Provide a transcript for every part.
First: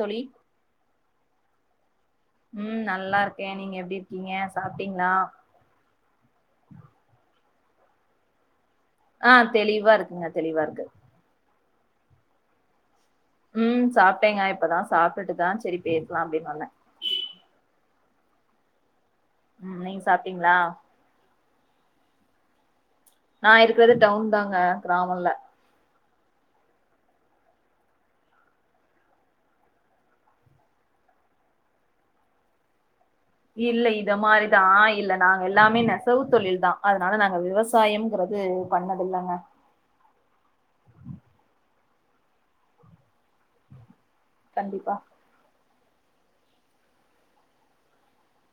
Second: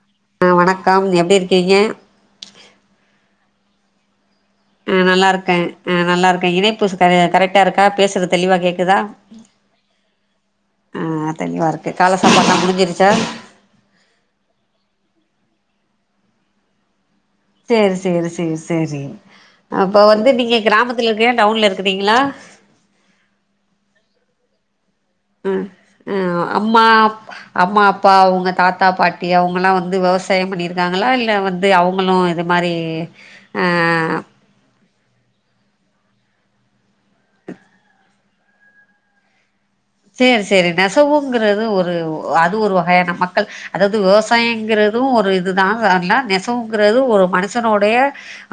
தோழி ஆ வணக்கம் எப்டி இரு கிங்க ம் நல்லா இருக்கே நீங்க எப்டி இருக்கீங்க ஆ சாப்ட்டீங்களா நல்லா இருக்கே நல்லா இருக்க இணைப்பு கரெக்ட் டா இருக்கா பேசுற தெளிவா கேக் ஆ தெளிவா இருக்குங்க தெளிவா இருக்கு ஆ தெளிவா இருக்கு கால சாப்பாடுலா முஞ்சிருச்சா ம் சாப்பிட்டேங்க இப்பதா சாப்ட்டுட்டுதா சேரி பேசலாம் அப்டின்னு வந்தே செரி செரி செரி செரி ம் நீங்க அப்ப வந்து சாப்ட்டீங்களா நீங்க கிராமத்துல இருக்க டவுன்ல இருக்கீங் க்குறீங்களா நா இருக்றது டவுன் தாங்க கிராமம் இல்ல அ அம்மா அம்மா அப்பா அவங்க தாத்தா பாட்டி அவங்களலாம் வந்து விவசாயம் பண்ணியிருக்காங்களா இல்லை வந்து அவங்களும் இது மாரி இல்ல இத ஆ மாரிதா இல்ல நாங்க எல்லாமே நெசவு தொழில் தா அதனால நாங்க விவசாயம்ங்கறது பண்ணது இல்லங்க சேரி சேரி நெசவுங்கறது ஒரு அது ஒரு வகையான மக்கள் அதாவது விவசாய கண்டிப்பா விவசாயங்குறது ஒரு இதுதா [unintelligible] நெசவுங்கிறது ஒரு மனுஷனுடைய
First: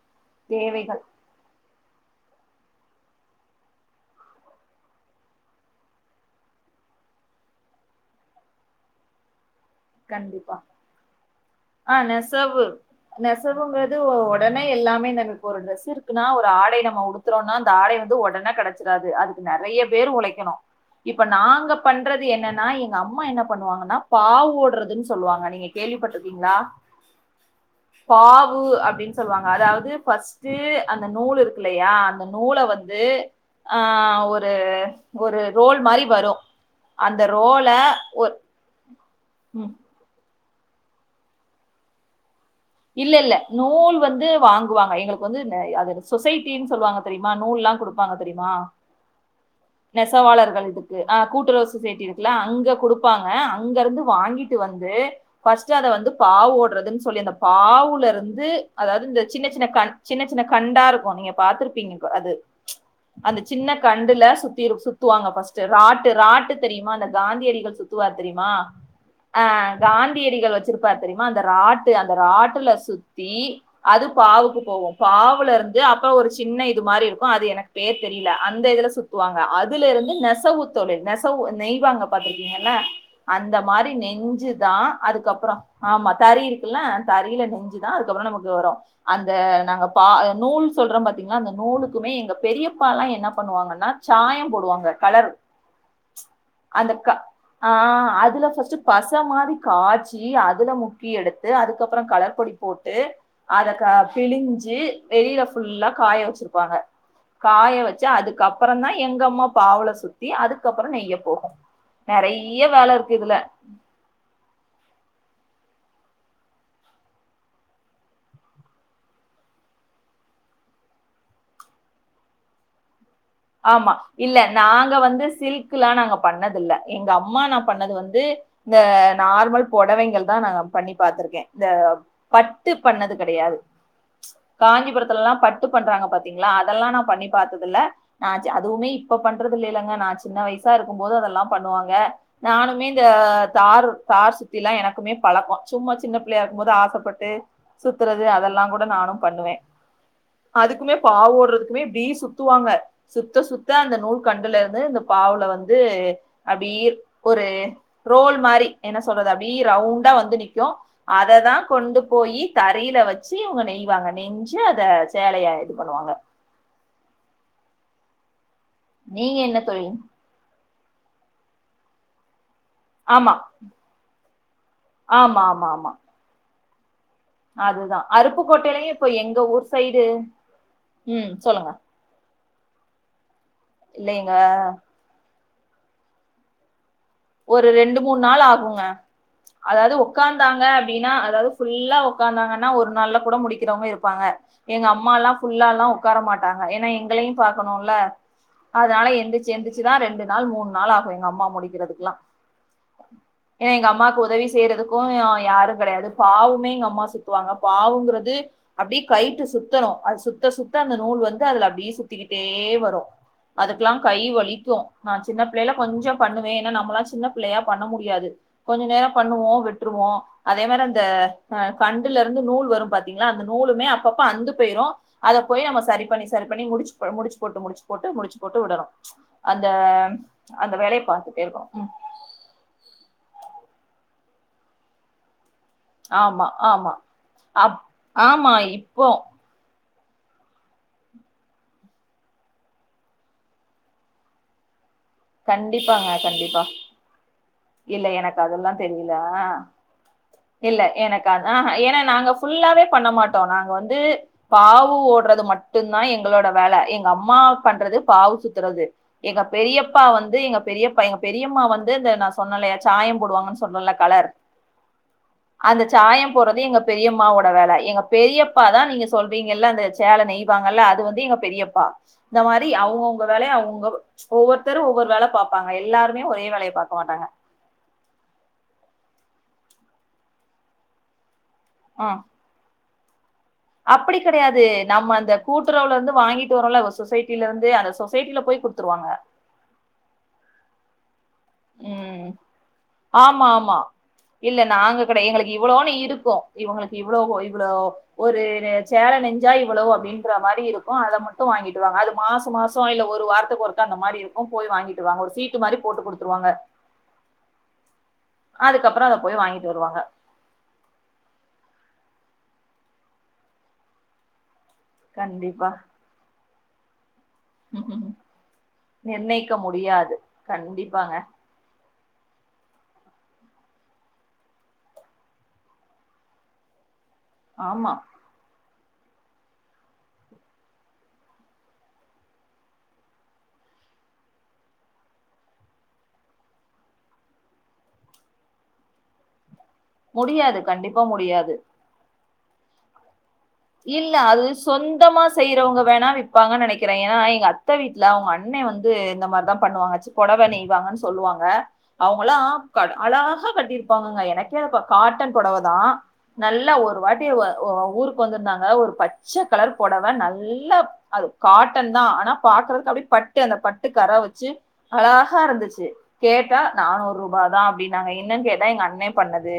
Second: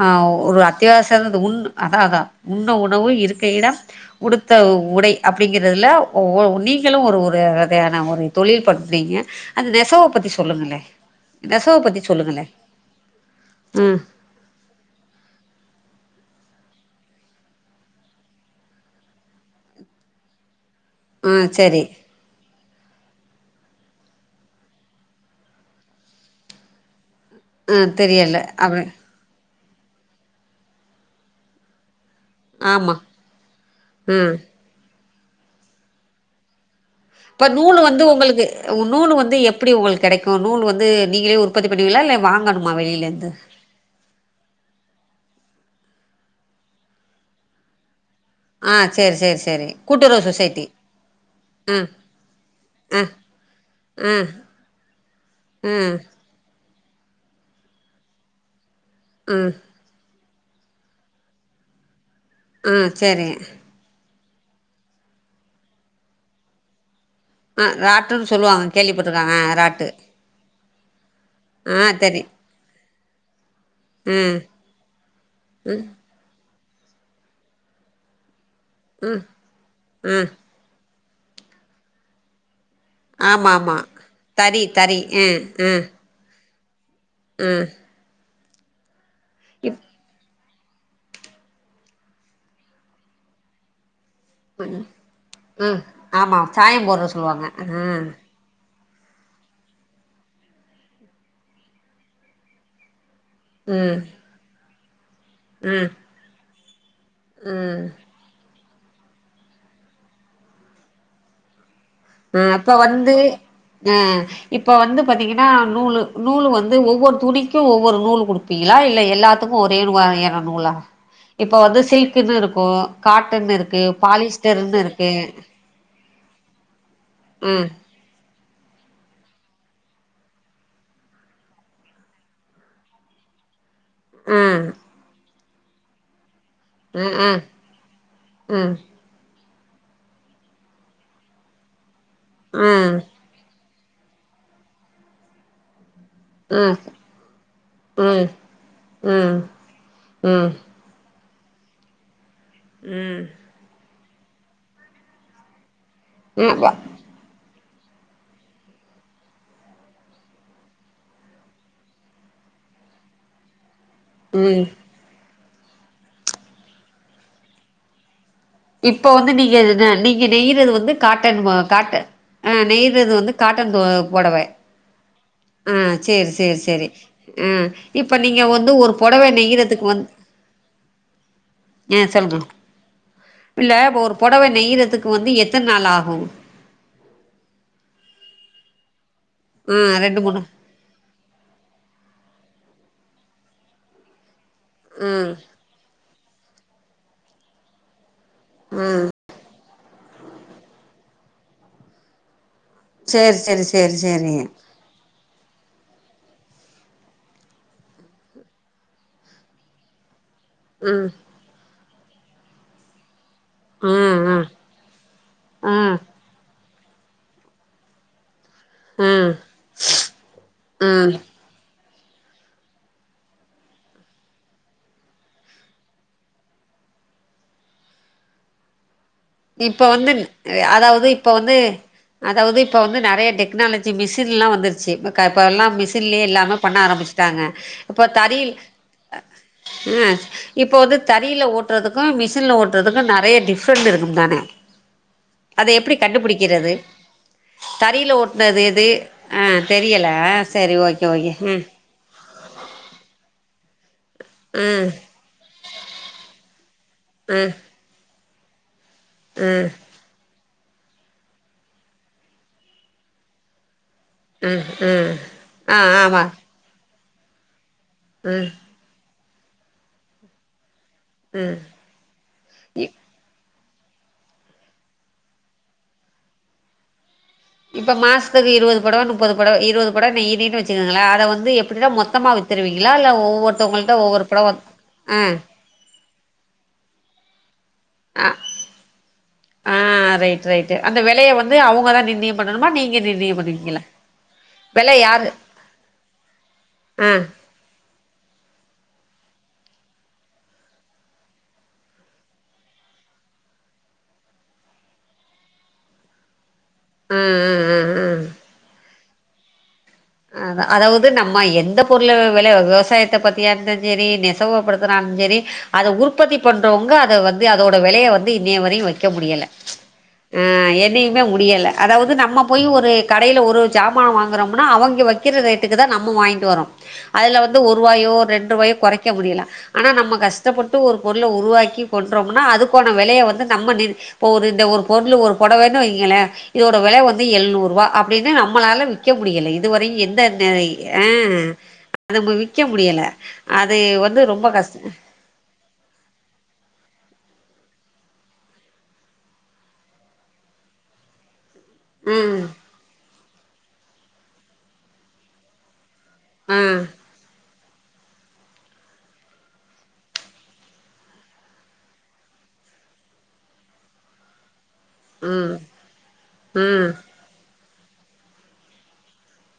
ஆ ஒரு தேவைகள் அத்தியாவசிய [unintelligible] உண்ட் அதா அதா உண்ண உணவு இருக்க இடம் உடுத்த உடை அப்டிங்கிறதுல ஒ ஒ நீங்களும் ஒரு [unintelligible] ஒரு தொழில் பண்றீங்க அந்த நெசவ பத்தி கண்டிப்பா சொல்லுங்களே நெஸ் ஆ நெசவு நெசவுங்கறது ம் ஒடனே எல்லாமே நம்ம இப்போ ட்ரெஸ்ஸு இருக்குனா ஒரு ஆடை நம்ம உடுத்துறோன்னா அந்த ஆடை வந்து உடனே கெடைச்சிடாது அதுக்கு நெறைய பேர் ஒழைக்கணு இப்ப ஆ நாங்க சரி பண்றது என்னென்னா எங்க அம் அம்மா என்ன பண்ணுவாங்கன்னா பாவோடுறதுன்னு சொல்லுவாங்க நீங்க கேள்விப்பட்ட கீங்களா ஆ தெரியல பாவு அப்டி அப்டின்னு சொல்லுவாங்க அதாவது ஃபஸ்ட்டு அந்த நூல் இருக்கில்லையா அந் நூல ஆமா வந்து ஆ ம் ஒரு ஒரு ரோல் மாரி வரு அந்த இப்ப ரோல நூலு வந்து ஒரு உங்களுக்கு நூலு வந்து ம் எப்டி உங்களுக்கு கெடைக்கு இப்ப நூல் வந்து நீங்களே உற்பத்தி பண்ணுவீங்களா இல்ல வாங்கணு இல்ல இல்ல நூல் வந்து வாங் [unintelligible] எங்களுக்கு வந்து நெ அதோட சொசைட்டின்னு சொல்லுவாங்க தெரியுமா நூல்லா குடுப் ப்பாங்க தெரியுமா ஆ சேரி சேரி சேரி கூட்டுறவு சொசைட்டி நெசவாளர்கள் இதுக்கு ஆ கூட்டுறவு ஆ சொசைட்டி இருக்குல அங்க ஆ குடுப்பாங்க அங்கருந்து ஆ வாங்கிட்டு வந்து ஆ ஃப்ஸ்ட்டு அத வந்து பாவோட்ற சொல்லி [unintelligible] பாவுலருந்து அதாது இந்த ஆ சின்ன சின்ன கண் சின்ன சின்ன கண்டாருக்கு நீங்க பாத்துருப்பீங்க அது ஆ சேரி அந்த சின்ன கண்டுல சுத்தி சுத்துவாங்க ஃப்ஸ்ட்டு ராட்டு ராட்டு தெரியுமா அந்த ஆ காந்தியடிகள் சுத்துவாரு ராட்டுன்னு தெரியுமா சொல்லுவாங்க கேள்விப்பட்டிருக்காங்க ஆ ராட்டு காந்தியடிகள் வச்சிருப்பாரு தெரியுமா அந்த ஆ ராட்டு அந் தெரி ராட்டுல சுத் தீ அது ஆ பாவுக்கு போவு பாவுலருந்து அப்ப ஒரு சின்ன இது மாரி இருக்கு அது எனக்கு பேர் தெரியல அந்த இதுல சுத்துவாங்க அதுலேருந்து ஆ நெசவு தொழில் நெசவு நெய்வாங்க பாத்திருக்கீங்கல்ல ஆமா அந்த ஆமா மாரி தறி நெஞ்சுதா தறி ஆ அதுக்கப்புற ஆ ஆமா தறி ல்லா தறியில ஆ நெஞ்சுதா அதுகப்புற நமக்கு து வரு அந்த இப் நாங்க பா நூல் சொல்றம்பாத்தீங்களா அந்த நூலுக்குமே எங்க பெரியப்பாலா என்ன பண்ணுவாங்கன்னா சாயம் போடுவாங்க கலர் ஆ ஆமா சாயம் அந்த போடுற கல சொல்லுவாங்க ஆ அதுல ஃபஸ்ட் பச மாரி காச்சி அதுல முக்கி எடுத்து அதுக் கப்புற கலர் பொடி போட்டு அதக்க பிழிஞ்சு வெளியில ஆ ஃபுல்லா காய வச்சிரு வாங்க ஆ காய ஆ வச்சு அதுக்கப் புறம் தான் எங்க அம்மா பாவல சுத்தி அதுக்கப்புறம் நெய்ய போகும் ஆஹ் அப்ப வந்து ஆஹ் இப்ப வந்து பாத்தீங்க னா நூல் நூல் வந்து ஒவ்வொரு துணிக்கும் ஒவ்வொரு நூல் குடுப்பீங்களா இல்ல எல்லாத்துக்கும் ஒரே [unintelligible] நூலா இப்போ வந்து சில்குன்னு இருக்கும் ஆமா இல்ல நாங்க இருக்கு வந்து சில்க்ல்லா நாங்க பண்ணது இல்ல எங்க அம்மா நான் ம் பண்ணது வந்து து இந்த நார்மல் பொடவைகள் தான் நான் பண்ணி பாத்திருக்கேன் இந்த பட்டு பண்ணது கிடையாது ம் காஞ்சிபுரத்துலல்லாம் பட் ட்டு பண்றாங்க பாத் தீங்ளா அதெல்லாம் நான் ம் பண்ணி ம் பாத்ததுல்ல ம் அதுவுமே இப்ப ப பண்றது இல்ல இல்லங்க நான் சின்ன வயசா இருக்கும்போது அதெல்லாம் பண்ணுவாங்க நானுமே ம் இந்த தாரு தார் சுத்தி ல்லா எனக்குமே பழக்கோ சும்மா சின்ன பிள்ளையா இருக்கும் போது ம் ஆசப்பட்டு ம் சுத்துறது அதெல்லா கூட நானு ம் பண்ணுவே ம் அதுக்குமே பாவோ றதுக்குமே இப்டி சுத் துவாங்க ம் சுத்த சுத்த அந்த நூல் கண்டுலேந்து இந்த பாவ்ல வந் வந்து ம் வ அப்டி ஒரு ரோல் மாரி என்ன சொல்றது அப்டி ரவுண்டா வந்து நிக்கும் அததான் கொண்டு போய் தரையில வச்சு இவங்க நெய் ங்க நெஞ்சு ம் அத சேலையா இது பண்ணுவாங்க இப்ப வந்து நீங்க என்ன தோழி நீங்க நெயறது வந்து காட்டன் காட்ட ஆ நெயறது வந்து ஆமா காட்டன் போ பொடவ ஆ சேரி சேரி சேரி சரி அதுதான் அருப்புக்கோட்டையிலயும் இப்ப எங்க ஊர் சைடு ம் சொல்லுங்க ஆஹ் சொல்லுங்க இல்ல இப்ப ஒரு பொடவை நெயறதுக்கு வந்து எ எத்தன் நாளாகும் ஒரு ரெண்டு மூணு நாள் ஆகுங்க ஆ அதாவது ரெண்டு மூணு உக்காந்தாங்க அப்டின்னா அதாவது ஃபுல்லா உக்காந்தாங்க னா ஒரு நாள்ல கூட முடிக்கிறவங்க இருப்பாங்க எங்க ஆ அம்மாலாம் ஃபுல்லாலாம் உட்கார மாட்டாங்க ஏன்னா எங்களையும் பாக்கணுல ஆ அதனால எந்திருச்சு எந்திச்சு னா ரெண்டு நாள் மூணு நாள் ஆகும் எங்க அம்மா முடிக்கிறது ல்லா சேரி சேரி ஏனா எங்க சேரி அம்மாக்கு சேரி உதவி செய்யறதுக்கும் யாரும் கிடையாது பாவுமே எங்க அம்மா சுத்துவாங்க பாவுங்கிறது அப்டியே கைட்டு சுத்தணும் அது சுத்த சுத்தசுத்த அந்த ம் நூல் வந்துஅதுல அப்படியே சு சுத்திக்கிட்டே வரும் ஆ அதுக்கெல்லாம் கை ஆ வலிக்கும் நான் சின்ன பிள்ளைல ஆ கொஞ்சம் பண்ணுவேன் நம்மளாம் சின்ன புள்ளையா பண்ண முடியாது கொஞ்சம் ஆ நேரம் பண்ணுவோம் விட்டுருவோம் அதே மாதிரி ஆ அந்தஹ கண்டுல இருந்து நூல் வரும் பாத்தீங்களா அந்த நூலுமே அப்பப்ப அந்து போயிரும் அத போய் நம்ம சரி பண்ணி சரி பண்ணி முடிச்சு முடிச்சு போட்டு முடிச்சு போட்டு முடிச்சு போட்டு விடணும் அந்த இப்ப வந்து அந்த வேலைய அதாவது இப்ப பாத்துட்டே வந்து இருக்கணும் ம் அதாவது இப்ப வந்து நிறைய டெக்னாலஜி மிஸ் சல்லாம் வந்துருச்சு த இப்ப எல்லாம் மிஷின்லயே ஆமா எல்லாமே பண்ண ஆமா ஆரம்பிச்சட்டாங்க அப் இப்ப தரில் ஆமா இப்போ அ இப்போ வந்து தறியில ஓட்டுறதுக்கும் மிஷினில ஓட்டுறதுக்கும் நறைய டிஃப்ரெண்ட் இருக்கு ம் தானே அத எப்டி கண்டிப்பாங்க கண்டிப்பா கண்டுபுடிக்கிறது இல்ல தறில எனக்கு ஓட்டுனது அதெல்லா எது தெரியல ஆஹ் தெரியல சரி இல்ல ஓகே எனக்கு ஓகே ஹும் அதான் ஏன்னா நாங்க ஃபுல்லாவே பண்ண மாட்டோ நாங்க வந்து ம் பாவு ஓடுறது மட்டுந்தா எங்களோட வேல எங்க அம்மா ம் பண்றது பாவுசுத்துறது எங்க ம் பெரிய வந்து எங்க பெரியப்பா எங்க பெரியம்மா வந்து நா சொன்னலையா சாயம் போடுவாங்கனு சொன்னல கலர் ம் ம் ஆ அந்த ஆமா சாயோ போறது எங்க பெரியம்மா வோட வேல எங்க ம் பெரியப்பாதா நீங்க சொல்றீங்கில்ல அந்த சேலை நெய்வாங்கல்ல அது அது வந்து எங்க ம் பெரியப்பா இந்த மாரி இ அவங்கவுங்க வேலய அவுங்கவங்க ஓ ஓவ் ஒவ்வொருதரு ஓவ்வொரு வேல பாப்பாங்க எல்லாருமே ஒரே வேலைய பாக்க மாட்டாங்க இப்ப மாசத்துக்கு இருபது பொடவ முப்பது பொடவ இருபது பொடவ நெய்யிரனு வச்சுக்கங்களே அத வந்து இப்படி த ம். மொத்தமா வித்திடுவீங்க அப்டில்லா இல்ல ஒவ்வொரு ஒவ்வொருத்தவங்கள்ட்ட அப்படி பொடவ கெடையாது நம்ம ஆ அந்த கூட்டுறவுல இருந்து வாங்கிட்டு வரோல சொசைட்டில இருந்து அந்த ஆ சொசைட்டில போய் குடுத்துருவாங்க ஆ ரைட் ரைட்டு அந்த வெலைய வந்து அவங்கதா உம் நிர்ணயம் பண்ணணுமா நீங்க நிர்ணயம் ஆமா ஆமா பண்ணுவீங்களா இல்ல வெல நாங்ககெடையா யாரு எங்களுக்கு இவ்வளோனு இருக்கு இவங்களுக்கு ஆ இவ்வளோ இவ்வளோ ஒரு சேலை நெஞ்சா இவ்வளோ அப்படின்ற மாரி இருக்கு அத மட்டு வாங்கிட்டுவாங்க அது மாசோ மாசோ இல்ல ஒரு வாரத்துக்கு ஒருக்கா அந்த மாரிருக்கு போய் வாங்கிட்டுவாங்க ஒரு சீட்டு மாரி போட்டு கொடுத்து துருவாங்க ஆ ஆ ஆ அதுக்கப்புறோ போய் வாங்கிட்டு வருவாங்க ஆ அதாவது நம்ம எந்த பொருள்லா வெல விவசாயத்தை பத்தியா இருந்து செரி நெசவுப்படுத்த படுத்துனாலு செரி கண்டிப்பா அத உற்பத்தி பண்றவங்க அத வந்து அதோட வெலைய வந்து இன்னிய வரையு வெக்க முடியல நிர்ணயிக்க முடியாது ஆ கண்டிப்பாங்க என்னைக்குமே முடியல அதாவது நம்ம போய் ஒரு கடையில ஒரு சாமானா வாங்கறோம்னா அவங்க வைக்கிற ரேட்டுக்கு தா நம்ம வாங்கிட்டு வரோ அதில வந்து ஆமா ஒருவாயோ ரெண்டு வாயோ கொறைக்க முடியல ஆனா நம்ம கஷ்டப்பட்டு ஒரு பொருளை உருவாக்கி கொண்றோம்னா அதுக்கான வெலையவந்து நம்ம நிர் இப்ப ஒரு இந்த ஒரு பொருளு ஒரு பொடவேனு வெய்ங்களே இதோட வெல வந்து எழுநூறு ரூபா அப்படின்னு நம்மளால விக்க முடியல இது வரையு எந்த நே முடியாது கண்டிப்பா ஆ முடியாது நம்ம விக்க முடியல அது இல்ல வந்து அது ரொம்ப கஷ்ட சொந்தமா செய்றவங்க வேணா விப்பாங்கன் நெனைக்கிறே ஏனா எங்க அத்த வீட்ல அவுங் அண்ணே வந்து இந்த மாரிதா பண்ணுவாங்க [unintelligible] பொடவ நெய்வாங்கன் சொல்வாங்க அவுங்களா ம் [unintelligible] ஆனா [unintelligible] கட்டிருப்பாங்கங்க எனக்கே [unintelligible] காட்டன் பொடவ தா ஆ நல்லா ஒரு வாட்டி ஒ ஓ ஊருக் வந்திருந்தாங்க ஒரு பச்ச கலர் பொடவ நல்லா அது காட்டன் தா ஆனா பாக்குறதுக் அப்டே பட்டு அந்த பட்டு கர வெச்சு அழகா ம் இருந்துச்சு கேட்டா ம் நானூரூப தா அப்டினாங்க என்னென் கேட்டா எங்க அண்ணே பண்ணது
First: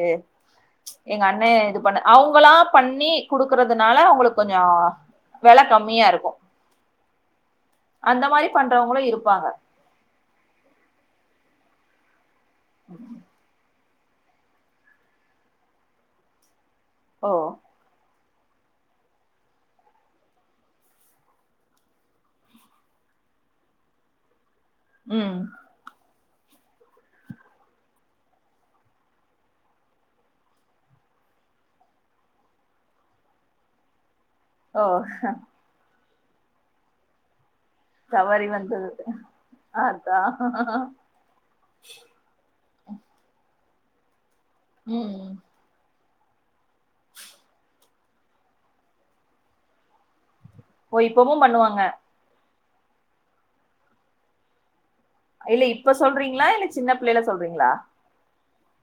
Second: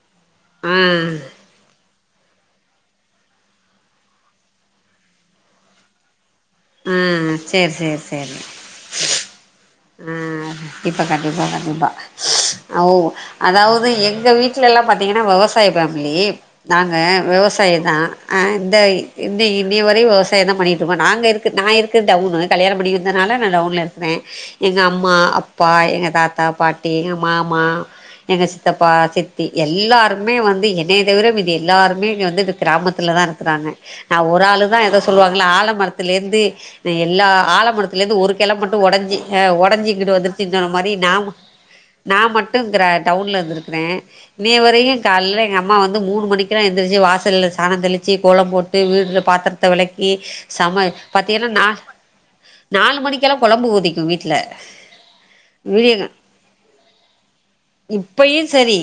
ஆ ச்ச் எங்க அண்ணே இது பண்ண அவுங்களா பண்ணி குடுக்கறதுனால உங்களுக்கு கொஞ்சோ வெல கம்மியா இருக்கு ம் சேரி சேரி அந்த சேரி மாரி பண்றவங்களு இருப்பாங்க எ இப்ப கண்டிப்பா கண்டிப்பா ச் ஓ அதாவ் து எங்க வீட்ல எல்லா பாத்தீங்கன்னா விவசாய ஃபேமிலி நாங்க ஓ விவசாயதா அ இந்த இன்னி இன்னி வரையு விவசாயந்தா பண்ணிகிட்டுருக்கோ நாங்க இருக் நா இருக்கது டவுனு கல்யாணம் பன்னி வந்தனால நான் டவுன்ல இருக்கிற எங்க அம்மா ம் அப்பா எங்க தா தா பாட்டி எங்க மாமா எங்க சித்தப்பா சித்தி எல்லாருமே வந்து என்னைய தவிர மீதி எல்லாருமே இங்க வந்து இந்த கிராமத்துலதா இருக்கிறாங்க நா ஒரு ஆளுதா ஓ எதோ சொல்லுவாங்ளா ஆல மர த்துலருந்து எல்லா ஆழ மரத்துல இருந்து ஒரு தவறி கில மட்டு வந்தது ஒடஞ்சி ஒடஞ்சு இங்கிட்டு அதா வந்துருச்சிங்கிற மாரி நா ம நா மட்டுங்கிற டவுன்ல வந்திருக்கிறே இன்னிய வரைக்கு ம் காலைல எங்க அம்மா வந் து மூனுமணி க்கிர எந்திரிச்சு வாசல்ல சானந்தெளி ச்சி கோலம் போட்டு வீட்ல பாத்தரத்த வெளக்கி சம ஓ இப்பமு பாத்தீங்கனா நா பண்ணுவாங்க நாலு மணிக்கெல்லா கொழம்பு ஒதிக்கு வீட் ட்ல அ இல்ல இப்ப சொல்றீங்ளா இல்ல சின்ன பிள்ளைல சொல்றீங்ளா செரி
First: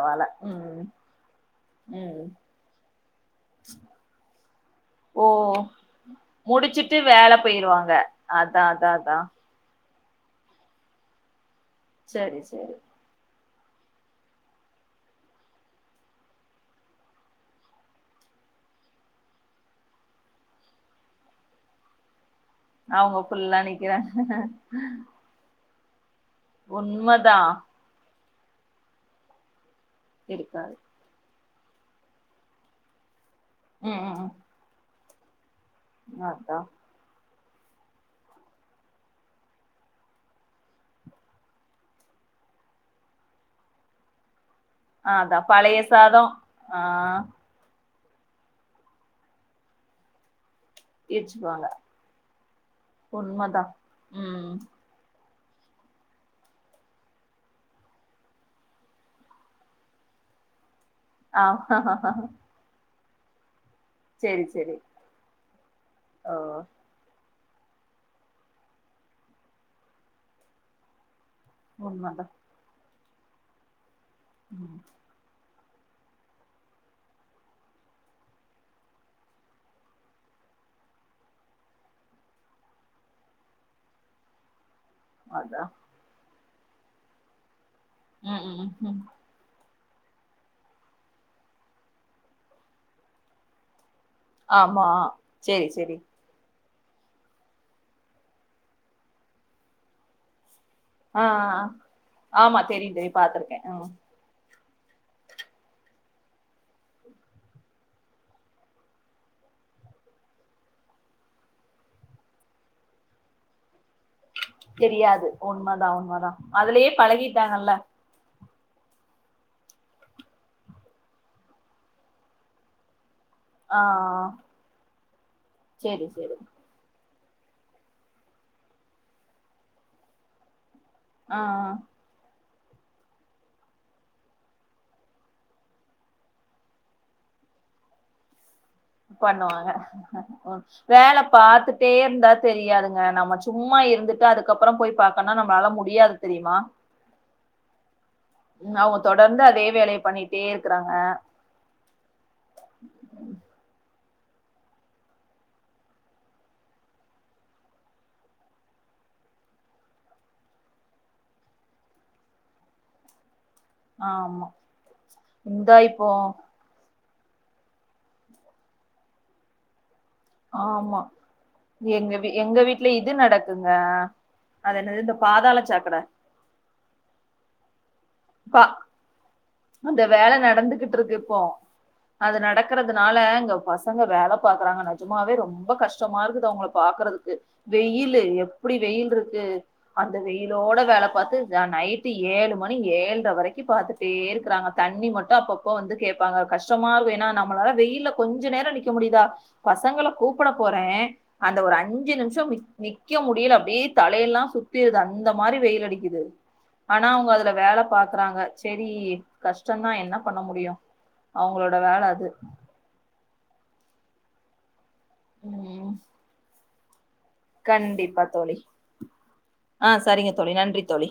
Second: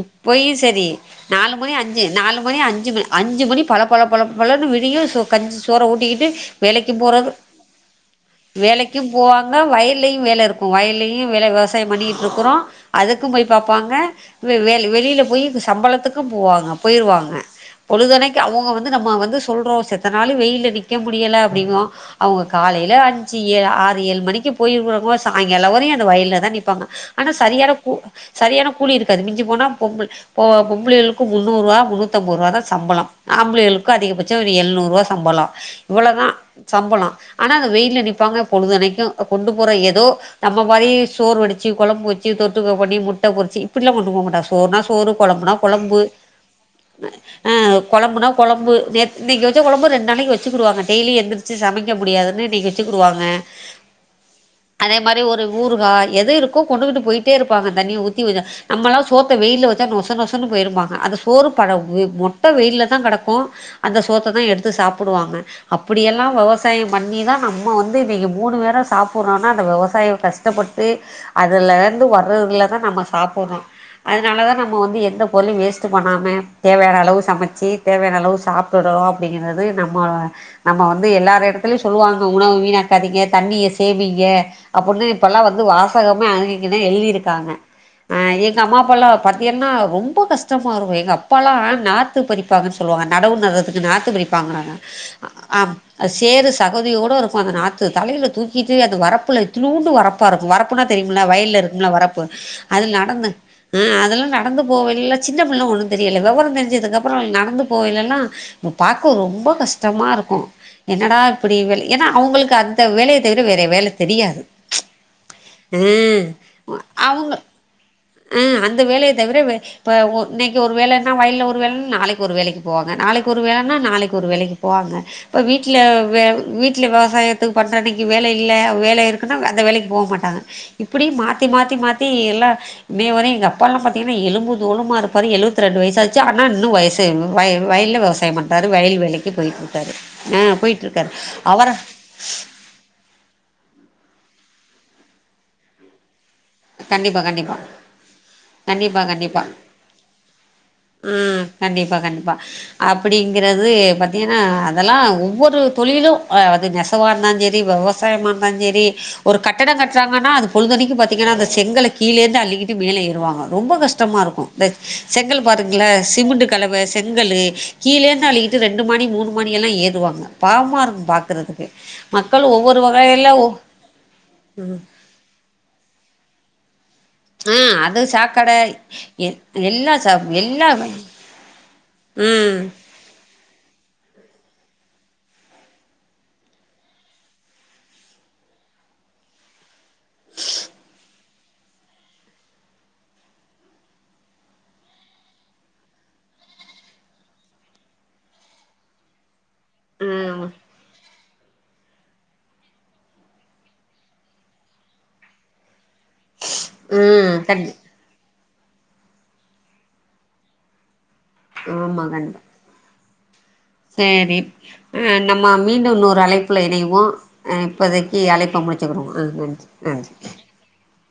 இப்பயு ம் செரி நாலு மணி அஞ்சு ம் நாலு மணி அஞ்சு மண் அஞ்சு மணி பள பள பள பளன்னு விடியு சோ ஓ கஞ்சி சோற ஊட்டிக்கிட்டு வேலைக்கு முடிச்சுட்டு போறது வேல போயிருவாங்க அதா அதா வேலைக்கு அதா போவாங்க வயல்லயு வேலை இருக்கு வயல்லயு வேலை விவசா சயம் பண்ணிகிட்டு சரி இருக்கிறோ சரி அதுக்கு போய் பாப்பாங்க வெளில போய் சம்பளத்துக்கு போவாங்க போயிருவாங்க பொழுதுனைக்கு அவுங்க வந்து நம்ம வந்து சொல்றோ செத்தனாலு வெயில நிக்க முடியல அப்டிங்குவா அவங்க காலைல அ அவங்க ஜிஏ ஃபுல்லா நிக்கிறே ஆறு ஏழு மணிக்கு போயிருறோங்கோ சாய எல்ல ஒருய வயல்ல தா நிப்பாங்க ஆனா உண்மதா சரியா கு சரியான கூலி இருக்காது மிஞ்சி போனா பொ இருக்காது பொம்பளைகளுக்கு முன்னூறுவா முன்னூத்தம்ப ரூவா தா சம்பளோ ஆம்பளைளுக்கு ம் ம் அதிகபட்சோ ம் ஒரு எழுநூறுபா சம்பள இவ்வளோதா அதா சம்பளோ ஆனா அது வெயில நிப் ப்பாங்க பொழுதனைக்கு கொண்டு போற ஏதோ நம்ம மாரி சோர் வடிச்சு கொழம்பு வச்சுட்டு தொட்டுக்க பண்ணி முட்ட பொரிச்சு இப்டில கொண்டுபோக மாட்டாக சோறுனா சோறு அதா கொழம்புனா பழைய கொழம்பு சாதோ ஆ ஆஹ் கொழம்புனா கொழம்பு நேத் இன்னக்கி வெச்ச கொழம்பு ரெண்ட் நாளைக்கு வச் க்குடுவாங்க டெய்லி எந்திருச்சு ஏச்சுக்குவாங்க சமைக்க முடியாதுன்னு னீங் உண்மதா உம்ஹ் அதே ஒரு ஊருகா எது இருக்கோ கொண்டுக்கிட்டு போயிட்டே இருப்பாங்க தண்ணிய ஊத்தி வ நம்மல்லா சோத்த வெயில வச்சா நோசனோசன்னு போயிரும்மா அது ஆ சோறு பழ மொட்ட வெயில தா கடக்கு ப்போ அந்த சோத்த தா சேரி எடுத்து சேரி சாப்பிடுவாங்க அப்படியெல்லா ஓ விவசாயோ பண்ணி தா நம்ம வந்து இன்னிக்கு மூணு பேரா சாப்பறோனா அந்த விவசாயோ கஷ்டப்பட்டு அதுலரெந்து உண்மதா வர்றதுலதா நம்ம சாப்புட்றோ அதனால தா நம்ம ம் வந்து எந்த பொருளை வேஸ் சும்மா நாமேதேவயான அளவு சமைச்சி தேவயான அளவு சாப்புர்ரோ அப்டிங்கறது நம்ம நம்ம வந்து எல்லார் எடத்துலயு சொல்லுவாங்க உணவு வீணாக்காதீங்க தண்ணிய சேமிங்க அப்படின்னு இப்பல்லா வந்து அதா வாசகமே அழி இல்லனா எழுதிருக்காங்க அஹ் ம் எங்க ம் ம் அம்மாப்பல்லா பாத்தீங்கன்னா ரொம்ப கஷ்டமாருக்கு எங்க அப்பால்லா நாத்து பறிப்பாங்கன் சொல்வாங்க நடவு நட்டறதுக்கு நா த்து பறிப்பாங்க நாங்க ஆமா சேரி சேரி ஆ சேரஸ் தகுதியோ ருக்கு அந்த நாத்து தலைல தூக்கிட்டு அது வரப்புல இத்துணூண்டு வரப்பா இருக்கு வர வரப்புனா தெரியும்ல ஆ வயல்ல ஆ இருக்கும்ல வரப்பு ஆமா அது தெரியு தெரியு நடந்த பாத்திருக்கே ம் அதெல்லா ந நடந்து போவேலல்லா சின்ன புள்ளேள ஒன்னும் தெரியல வெவரம் தெரிஞ்சதுக்குப்பறோ நடந்து போவேலல்லா பாக்க ரொம்ப கஷ்டமா இருக்கு என்னடா இப்பிடி வெல் ஏன்னா அவ்ங்கள்க்கு அந்த வேலய தவிர வேற வேல தெரியாது தெரியாது ஆ உண்மதா உண்மதா அதுலயே பழகிட்டாங்கல்ல ஆஹ் அந்த வேலய தவிர வே இப்ப இன்னைக்கு ஒரு வேலன்ன வயல்ல ஒரு வேலன் நாளைக்கு ஒரு வேலைக்கு போவாங்க நாளை இப்ப ஒரு வேலன்னா ஆ நாளைக்கு ஒரு வேலைக்கு போவாங்க இப்ப வீட்ல சேரி வெ சேரி வீட்ல வெவசாய த்து பண்ற அன்னைக்கி வேல இல்ல வேல இருக்குன்னா அந்த வேலைக்கு போ மாட்டாங்க இப்பிடி ஆ ஆ மாத்தி மாத்தி மாத்தி எல்லா மே வரை எங்கப்பால்லா பாத்திங்கனா எழும்பு தோலுமா இருப்பாரு எழுவத்திரெண்டு வைசாச்சு ஆனா இன்னு வைசு வை வயல்ல வெவசாய பண் பண்ணுவாங்க போயிட்ருக்காரு வேல‌ அவர பாத்துட்டே இருந்தா தெரியாதுங்க நம்ம சு சும்மா இருந்துட்டா அதுக்கப்றோ போய் பாக்கன்னா நம்மளாள முடியாது தெரியுமா கண்டிப்பா கண்டிப்பா ம் அவங்க கண்டிப்பா கண்டிப்பா தொடர்ந்து அதே வேலைய பண்ணிட்டே இருக்கறாங்க ம் கண்டிப்பா கண்டிப்பா அப்டிங்றது ப ஏனா அதல்லா ஒவ்வொரு தொழிலு அது நெசவா இருந்தாலு சேரி வெவசாயமா இருந்தாலு சேரி ஒரு கட்டடங் கட்றாங்கன்னா அது பொழுதண்ணிக்கி பா த்தீங்கன்னா அந்த செங்கள கீழ இருந்து அள்ளிகிட்டு மேல ஏறுவாங்க ரொம்ப கஷ்டமா இருக்கு ஆமா இந்த செங்கல் இந்தா பாருங்களே இப்போ சிமுண்ட்டு கலவ செங்கல்லு கீழே இருந்து அள்ளிகிட்டு ரெண்டு மாடி மூணு மாடியெல்லா ஏறுவா ஆம்மா எங்க வீ மக்கள் எங்க ஒவ்வொரு வீட்ல இது வகையில ஒ நடக்குங்க அது என்னது இந்த பாதாள சாக்கட ஆஹ் அத சாக்கட பா எ எல்லா அந்த ச வேல எல்லாமே. நடந்துகுட்ருக்கு இப்போ அது ம். நடக்குறதுனால இங்க பசங்க வேல பாக்குறாங்க நெஜமாவே ரொம்ப கஷ்டமாருக்குது அவ்ங்கள பாக்குறதுக்கு வெயில்லு எப்டி வெயில்ருக்கு அந்த வெயிலோட வேல பாத்து நா நைட்டு ஏழு மணி ஏழ்ர வரைக்கு பாத்துட்டே இருப் க்றாங்க தண்ணி மட்டு அப்பப்ப வந்து கேப்பாங்க கஷ்டமா இருக்கு ஏனா நம்மளால வெயில்ல கொஞ்ச நேரோ நிக்க முடிதா பசங்கள ம். கூப்பட போறே அந்த ஒரு அஞ்சு நிம்சோ நிக் நிக்க முடில அப்டியே தலையெல்லா சுத்திருது அந்த மாரி வெயில் அடிக் கிது ஆனா அவுங்க ம். அதுல கண்டி வேல பாக்றாங்க சேரி கஷ்ட தா என்ன பண்ண முடியு அவங்களோட வேல ஆமா அது கண்டிப்பா சேரி அ நம்ம மீண்டு ம் இன்னொரு அழைப்புல இணையு [unintelligible] அ இப்பதைக்கு கண்டிப்பா தோழி அழைப்ப முடிச்சுக்கிருவோ அ நன்றி ஆ அ நன்றி சரிங்க தோழி நன்றி தோழி